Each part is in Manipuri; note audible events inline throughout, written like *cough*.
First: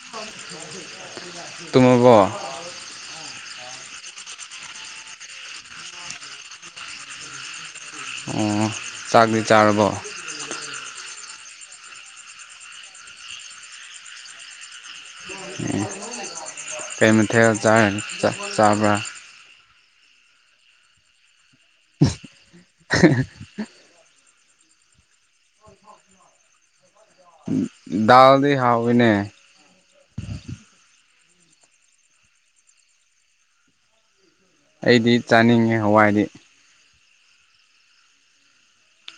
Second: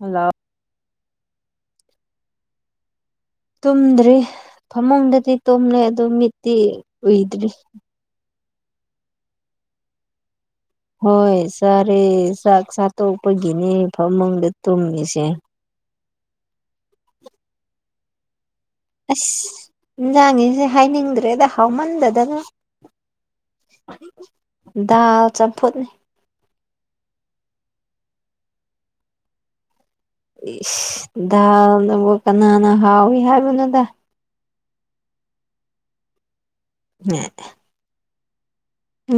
ꯍꯜꯂꯣ ꯇꯨꯝꯃꯕꯣ ꯇꯨꯝꯗ꯭ꯔꯤ ꯐꯃꯨꯡꯗꯗꯤ ꯇꯨꯝꯂꯦ ꯑꯗꯨ ꯃꯤꯠꯇꯤ ꯎꯨꯏꯗ꯭ꯔꯤ ꯑꯣ ꯆꯥꯛꯗꯤ ꯆꯥꯔꯕꯣ ꯍꯣꯏ ꯆꯥꯔꯦ ꯆꯥꯛ ꯆꯥꯇꯣꯛꯄꯒꯤꯅꯦ ꯐꯃꯨꯡꯗ ꯇꯨꯝꯃꯤꯁꯦ ꯀꯩ ꯃꯊꯦꯜ ꯆꯥꯏ ꯆꯕ꯭ꯔꯥ ꯑꯁ ꯏꯟꯖꯥꯡꯒꯤꯁꯦ ꯍꯥꯏꯅꯤꯡꯗ꯭ꯔꯦꯗ ꯍꯥꯎꯃꯟꯗꯗꯅ *inaudible* ꯗꯥꯜ ꯆꯝꯐꯨꯠ ꯗꯜꯗꯤ ꯍꯥꯎꯋꯤꯅꯦ ꯏꯁ ꯗꯥꯜꯅꯕꯨ ꯀꯅꯥꯅ ꯍꯥꯎꯌꯤ ꯍꯥꯏꯕꯅꯣꯗ ꯑꯩꯗꯤ ꯆꯥꯅꯤꯡꯉꯦ ꯍꯋꯥꯏꯗꯤ ꯑꯦ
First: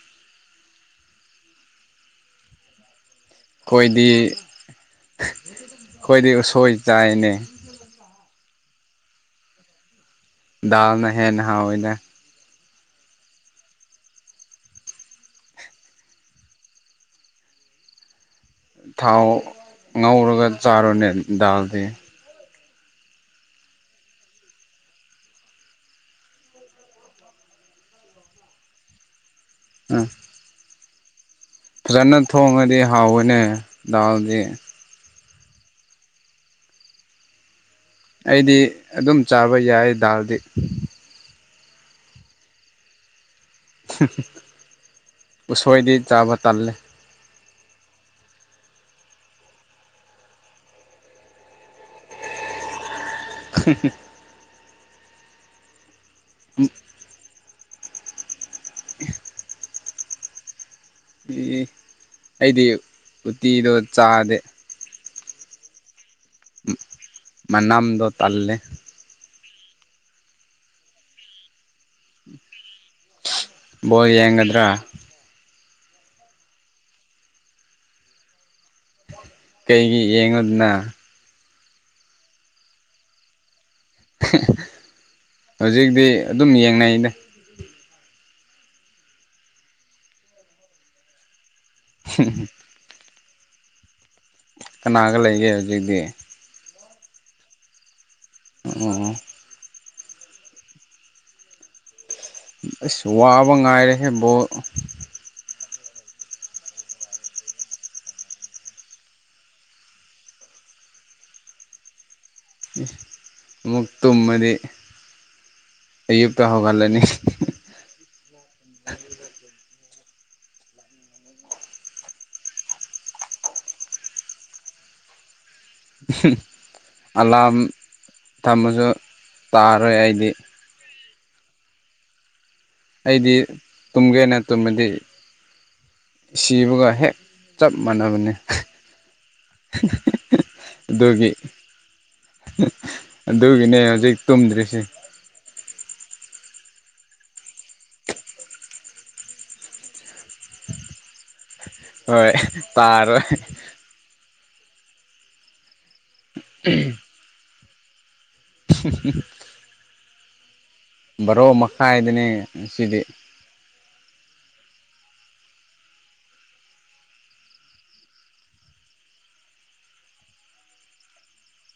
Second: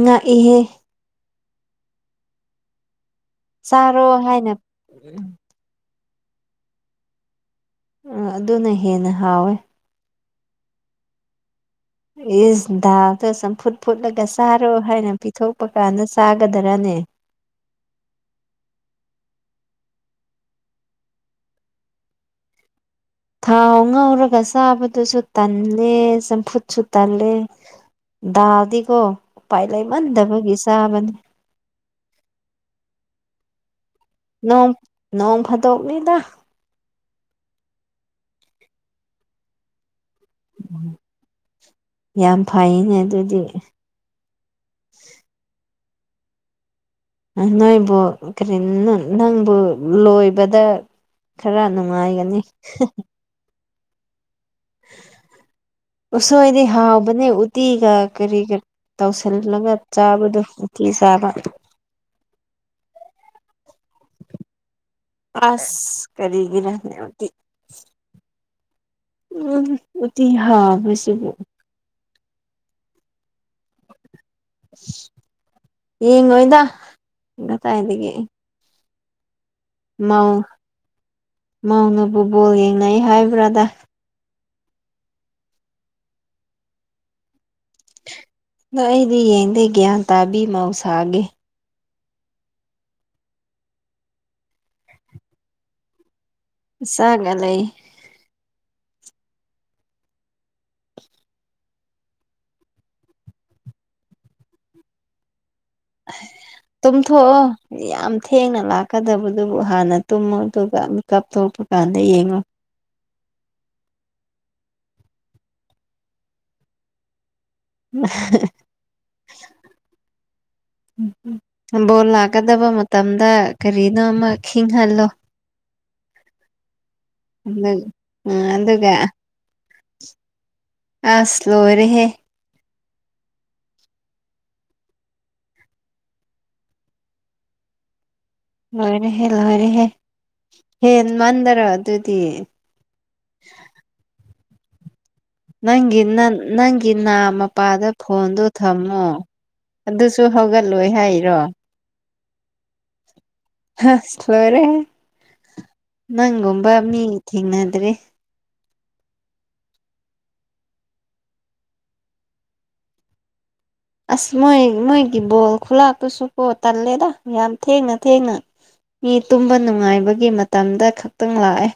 ꯉꯥꯛꯏꯍꯦ ꯑꯩꯈꯣꯏꯗꯤ ꯆꯥꯔꯣ ꯍꯥꯏꯅ ꯑꯩꯈꯣꯏꯗꯤ ꯎꯁꯣꯏ ꯆꯥꯏꯅꯦ ꯑ ꯑꯗꯨꯅ ꯍꯦꯟꯅ ꯍꯥꯎꯋꯦ ꯗꯥꯜꯅ ꯍꯦꯟꯅ ꯍꯥꯎꯌꯦꯅꯦ ꯏꯁ ꯗꯥꯥꯜꯗꯣ ꯆꯝꯐꯨꯠ ꯐꯨꯠꯂꯒ ꯆꯥꯔꯣ ꯍꯥꯏꯅ ꯄꯤꯊꯣꯛꯄ ꯀꯥꯟꯗ ꯆꯥꯒꯗꯔꯅꯦ ꯊꯥꯎ ꯉꯧꯔꯒ ꯆꯥꯔꯣꯅꯦ ꯗꯥꯜꯗꯤ ꯊꯥꯎ ꯉꯧꯔꯒ ꯆꯥꯕꯗꯨꯁꯨ ꯇꯜꯂꯦ ꯆꯝꯐꯨꯠꯁꯨ ꯇꯜꯂꯦ ꯗꯥꯜꯗꯤꯀꯣ ꯎꯄꯥꯏ ꯎꯝ ꯂꯩꯃꯟꯗꯕꯒꯤ ꯆꯥꯕꯅꯤ ꯐꯖꯅ ꯊꯣꯡꯉꯗꯤ ꯍꯥꯎꯕꯅꯦ ꯗꯥꯜ ꯅꯣꯡ ꯅꯣꯡ ꯐꯥꯗꯣꯛꯅꯤꯗ ꯑꯩꯗꯤ ꯑꯗꯨꯝ ꯆꯥꯕ ꯌꯥꯏ ꯗꯥꯜꯗꯤ ꯌꯥꯝ ꯐꯩꯅꯦ ꯑꯗꯨꯗꯤ ꯎꯁꯣꯏꯗꯤ ꯆꯥꯕ ꯇꯜꯂꯦ ꯅꯣꯏꯕꯨ ꯀꯔꯤ ꯅꯪꯕꯨ ꯂꯣꯏꯕꯗ ꯈꯔ ꯅꯨꯡꯉꯥꯏꯒꯅꯤ *inaudible* ꯎꯁꯣꯏꯗꯤ ꯍꯥꯎꯕꯅꯦ ꯎꯇꯤꯒ ꯀꯔꯤꯒ ꯇꯧꯁꯤꯜꯂꯒ ꯆꯥꯕꯗꯣ ꯎꯇꯤ ꯆꯥꯕ ꯏ ꯑꯩꯗꯤ ꯎꯇꯤꯗꯣ ꯆꯥꯗꯦ ꯑꯁ ꯀꯔꯤꯒꯤꯔꯅꯦ ꯎꯇꯤ ꯃꯅꯥꯝꯗꯣ ꯇꯜꯂꯦ ꯎꯝ ꯎꯇꯤ ꯍꯥꯎꯕꯁꯤꯕꯨ ꯎꯝ ꯐꯣꯜ ꯌꯦꯡꯒꯗ꯭ꯔꯥ ꯌꯦꯡꯂꯣꯏꯗ ꯀꯥꯗꯥꯏꯗꯒꯤ ꯀꯩꯒꯤ ꯌꯦꯡꯉꯨꯗꯅ ꯃꯧꯅꯕꯨ ꯕꯣꯜ ꯌꯦꯡꯅꯩ ꯍꯥꯏꯕ꯭ꯔꯥꯗ ꯍꯧꯖꯤꯛꯇꯤ ꯑꯗꯨꯝ ꯌꯦꯡꯅꯩꯅꯦ ꯅꯪ ꯑꯩꯗꯤ ꯌꯦꯡꯗꯦ ꯒ꯭ꯌꯥꯟ ꯇꯥꯕꯤ ꯃꯍꯧꯁꯥꯒꯦ ꯍ *inaudible* ꯀꯅꯥꯒ ꯂꯩꯒꯦ ꯍꯧꯖꯤꯛꯇꯤ ꯏꯆꯒꯥ ꯂꯩ ꯑꯣ ꯑꯁ ꯋꯥꯕ ꯉꯥꯏꯔꯍꯦꯕꯣ ꯇꯨꯝꯊꯣꯛ ꯑꯣ ꯌꯥꯝ ꯊꯦꯡꯅ ꯂꯥꯛꯀꯗꯕꯗꯨꯕꯨ ꯍꯥꯟꯅ ꯇꯨꯝꯃꯨ ꯑꯗꯨꯒ ꯃꯤꯀꯞ ꯊꯣꯛꯧꯔꯛꯄ ꯀꯥꯟꯗ ꯌꯦꯡꯉꯨ ꯑꯃꯨꯛ ꯇꯨꯝꯃꯗꯤ ꯑꯌꯨꯛꯇ ꯍꯧꯒꯠꯂꯅꯤ ꯝ *unintelligible* ꯕꯣꯜ ꯂꯥꯛꯀꯗꯕ ꯃꯇꯝꯗ ꯀꯔꯤꯅꯣ ꯑꯃ ꯈꯤꯍꯜꯂꯣ ꯑꯂꯥꯝ ꯎꯝ ꯊꯝꯃꯁꯨ ꯑꯗꯨꯒ ꯇꯥꯔꯣꯏ ꯍꯥꯏꯗꯤ ꯑꯁ ꯂꯣꯏꯔꯦ ꯍꯦ ꯑꯩꯗꯤ ꯇꯨꯝꯒꯦꯅ ꯇꯨꯝꯃꯗꯤ ꯁꯤꯕꯒ ꯍꯦꯛ ꯆꯞ ꯃꯥꯟꯅꯕꯅꯤ ꯂꯣꯏꯔꯦꯍꯦ ꯂꯣꯏꯔꯦꯍꯦ ꯍꯦꯟ ꯑꯗꯨꯒꯤ ꯃꯟꯗꯔꯣ ꯑꯗꯨꯗꯤ ꯑꯗꯨꯒꯤꯅꯦ ꯍꯧꯖꯤꯛ ꯇꯨꯝꯗ꯭ꯔꯤꯁꯦ ꯅꯪꯒꯤ ꯅꯪꯒꯤ ꯅꯥ ꯃꯄꯥꯗ ꯐꯣꯟꯗꯣ ꯊꯝꯃꯣ ꯑꯗꯨꯁꯨ ꯍꯧꯒꯠꯂꯣꯏ ꯍꯥꯏꯔꯣ ꯍꯣꯏ ꯇꯥꯔꯦ ꯑꯁ ꯂꯣꯏꯔꯦꯍꯦ ꯅꯪꯒꯨꯝꯕ ꯃꯤ ꯊꯦꯡꯅꯗ꯭ꯔꯤ *unintelligible* ꯕꯔꯣ ꯃꯈꯥꯏꯗꯅꯦ ꯁꯤꯗꯤ ꯑꯁ ꯃꯣꯏ ꯃꯣꯏꯒꯤ ꯕꯣꯜ ꯈꯨꯂꯥꯛꯇꯨꯁꯨ ꯄꯣꯠ ꯇꯜꯂꯦꯗ ꯌꯥꯝ ꯊꯦꯡꯅ ꯊꯦꯡꯅ ꯃꯤ ꯇꯨꯝꯕ ꯅꯨꯡꯉꯥꯏꯕꯒꯤ ꯃꯇꯝꯗ ꯈꯛꯇꯪ ꯂꯥꯛꯑꯦ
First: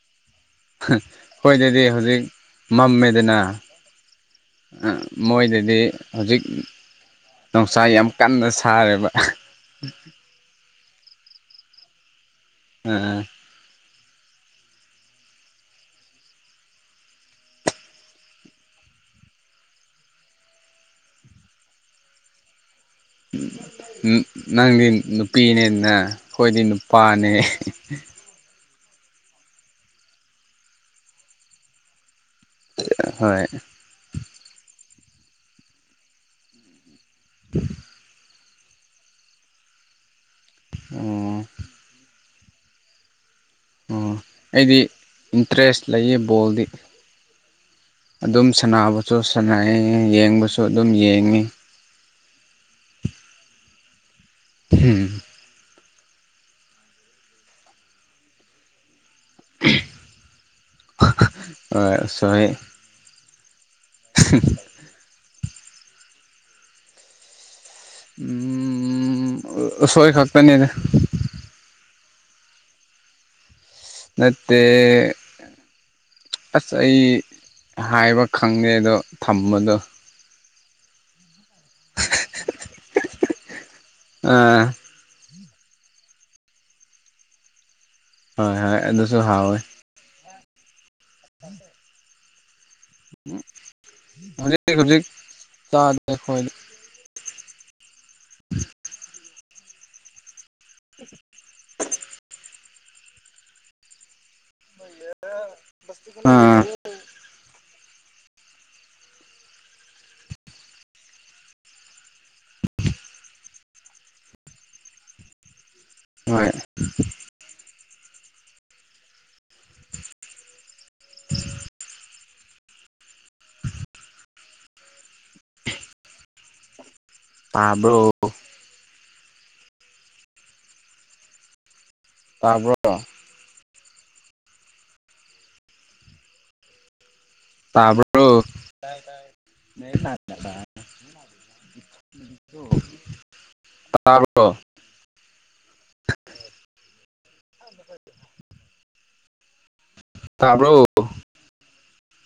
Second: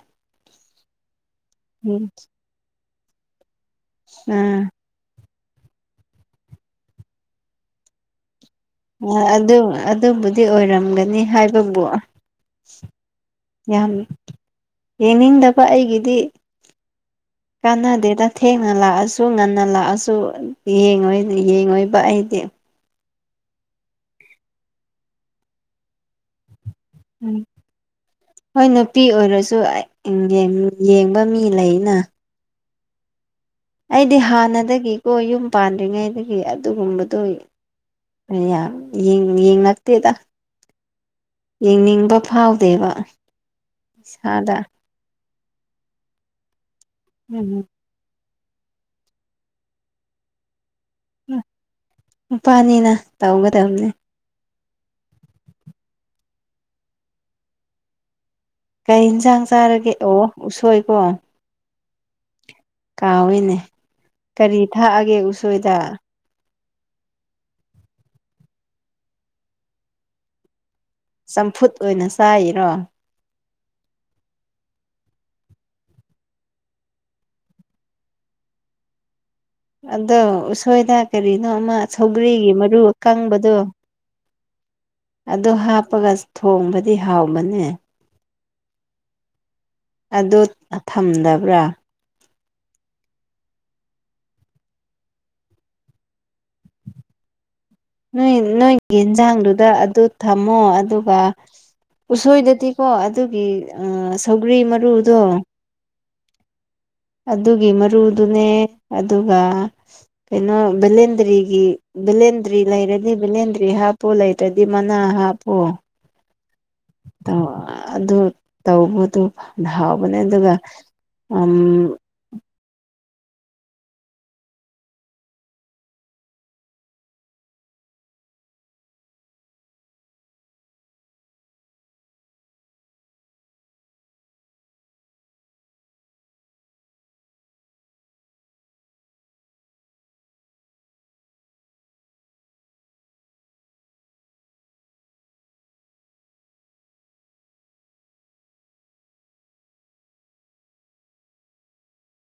ꯍꯣꯏ ꯑꯗꯨꯗꯤ ꯎꯝ ꯍꯧꯖꯤꯛ ꯃꯝꯃꯦꯗꯅ ꯎꯝ ꯃꯣꯏꯗꯗꯤ ꯍꯧꯖꯤꯛ ꯅꯨꯡꯁꯥ ꯌꯥꯝ ꯀꯟꯅ ꯁꯥꯔꯦꯕ ꯑꯗꯨ ꯑꯗꯨꯕꯨꯗꯤ ꯑꯣꯏꯔꯝꯒꯅꯤ ꯍꯥꯏꯕꯕꯨ ꯎꯝ ꯎꯝ ꯌꯥꯝꯃꯤ ꯌꯦꯡꯅꯤꯡꯗꯕ ꯑꯩꯒꯤꯗꯤ *inaudible* ꯀꯥꯟꯅꯗꯦꯗ ꯊꯦꯡꯅ ꯂꯥꯛꯑꯁꯨ ꯉꯟꯅ ꯂꯥꯛꯑꯁꯨ ꯌꯦꯡꯉꯣꯏꯕ ꯑꯩꯗꯤ ꯅꯪꯗꯤ ꯅꯨꯄꯤꯅꯦꯅ ꯑꯩꯈꯣꯏꯗꯤ ꯅꯨꯄꯥꯅꯦ ꯎꯝ ꯍꯣꯏ ꯅꯨꯄꯤ ꯑꯣꯏꯔꯁꯨ ꯌꯦꯡꯕ ꯃꯤ ꯂꯩꯅ ꯍꯣꯏ ꯑꯩꯗꯤ ꯍꯥꯟꯅꯗꯒꯤꯀꯣ ꯌꯨꯝ ꯄꯥꯟꯗ꯭ꯔꯤꯉꯩꯗꯒꯤ ꯑꯗꯨꯒꯨꯝꯕꯗꯣ ꯌꯦꯡꯉꯛꯇꯦꯗ ꯑꯣ ꯌꯦꯡꯅꯤꯡꯕ ꯐꯥꯎꯗꯦꯕ ꯑꯣ ꯏꯁꯥꯗ ꯑꯩꯗꯤ ꯏꯟꯇꯔꯦꯁ ꯂꯩꯌꯦ ꯕꯣꯜꯗꯤ ꯎꯝꯝ ꯑꯗꯨꯝ ꯁꯥꯟꯅꯕꯁꯨ ꯁꯥꯟꯅꯩ ꯌꯦꯡꯕꯁꯨ ꯑꯗꯨꯝ ꯌꯦꯡꯉꯤ ꯅꯨꯄꯥꯅꯤꯅ ꯇꯧꯒꯗꯕꯅꯦ ꯍꯝ ꯀꯩ ꯌꯦꯟꯁꯥꯡ ꯆꯥꯔꯒꯦ ꯑꯣ ꯎꯁꯣꯏꯀꯣ ꯁ ꯍꯦ ꯀꯥꯎꯋꯏꯅꯦ ꯀꯔꯤ ꯊꯥꯛꯑꯒꯦ ꯎꯁꯣꯏꯗ ꯑꯁꯣꯏ ꯈꯛꯇꯅꯤꯅꯦ ꯆꯝꯐꯨꯠ ꯑꯣꯏꯅ ꯆꯥꯏꯔꯤꯔꯣ ꯅꯠꯇꯦ ꯑꯁ ꯑꯩ ꯍꯥꯏꯕ ꯈꯪꯗꯦ ꯑꯗꯣ ꯊꯝꯕꯗꯣ ꯑꯗꯣ ꯎꯁꯣꯏꯗ ꯀꯔꯤꯅꯣ ꯑꯃ ꯁꯧꯒꯔꯤꯒꯤ ꯃꯔꯨ ꯑꯀꯪꯕꯗꯣ ꯑꯥ ꯑꯗ ꯍꯥꯞꯄꯒ ꯊꯣꯡꯕꯗꯤ ꯍꯥꯎꯕꯅꯦ ꯍꯣꯏ ꯍꯣꯏ ꯑꯗꯨꯁꯨ ꯍꯥꯎꯋꯦ ꯑꯗꯨ ꯊꯝꯗꯕ꯭ꯔꯥ ꯎ ꯍꯧꯖꯤꯛ ꯍꯧꯖꯤꯛ ꯆꯥꯗꯦ ꯑꯩꯈꯣꯏ ꯅꯣꯏ ꯅꯣꯏꯒꯤ ꯌꯦꯟꯖꯥꯡꯗꯨꯗ ꯑꯗꯨ ꯊꯝꯃꯣ ꯑꯗꯨꯒ ꯎꯁꯣꯏꯗꯨꯗꯤ ꯀꯣ ꯑꯗꯨꯒꯤ ꯁꯧꯒ꯭ꯔꯤ ꯃꯔꯨꯗꯣ ꯑꯥ ꯑꯗꯨꯒꯤ ꯃꯔꯨꯗꯨꯅꯦ ꯑꯗꯨꯒ ꯀꯩꯅꯣ ꯕꯦꯂꯦꯟꯗ꯭ꯔꯤꯒꯤ ꯕꯦꯂꯦꯟꯗ꯭ꯔꯤ ꯂꯩꯔꯗꯤ ꯕꯦꯂꯦꯟꯗ꯭ꯔꯤ ꯍꯥꯞꯄꯨ ꯂꯩ ꯇꯔꯗꯤ ꯃꯅꯥ ꯍꯥꯞꯄꯣ ꯍꯣꯏ ꯑꯗꯨ ꯇꯧꯕꯗꯣ ꯍꯥꯎꯕꯅꯦ ꯑꯗꯨꯒ ꯇꯥꯕ꯭ꯔꯣ ꯇꯥꯕ꯭ꯔꯣ ꯇꯥꯕꯔꯣ ꯇꯥꯕꯔꯣ ꯑ ꯐ *unintelligible* ꯇꯥꯕ꯭ꯔꯣ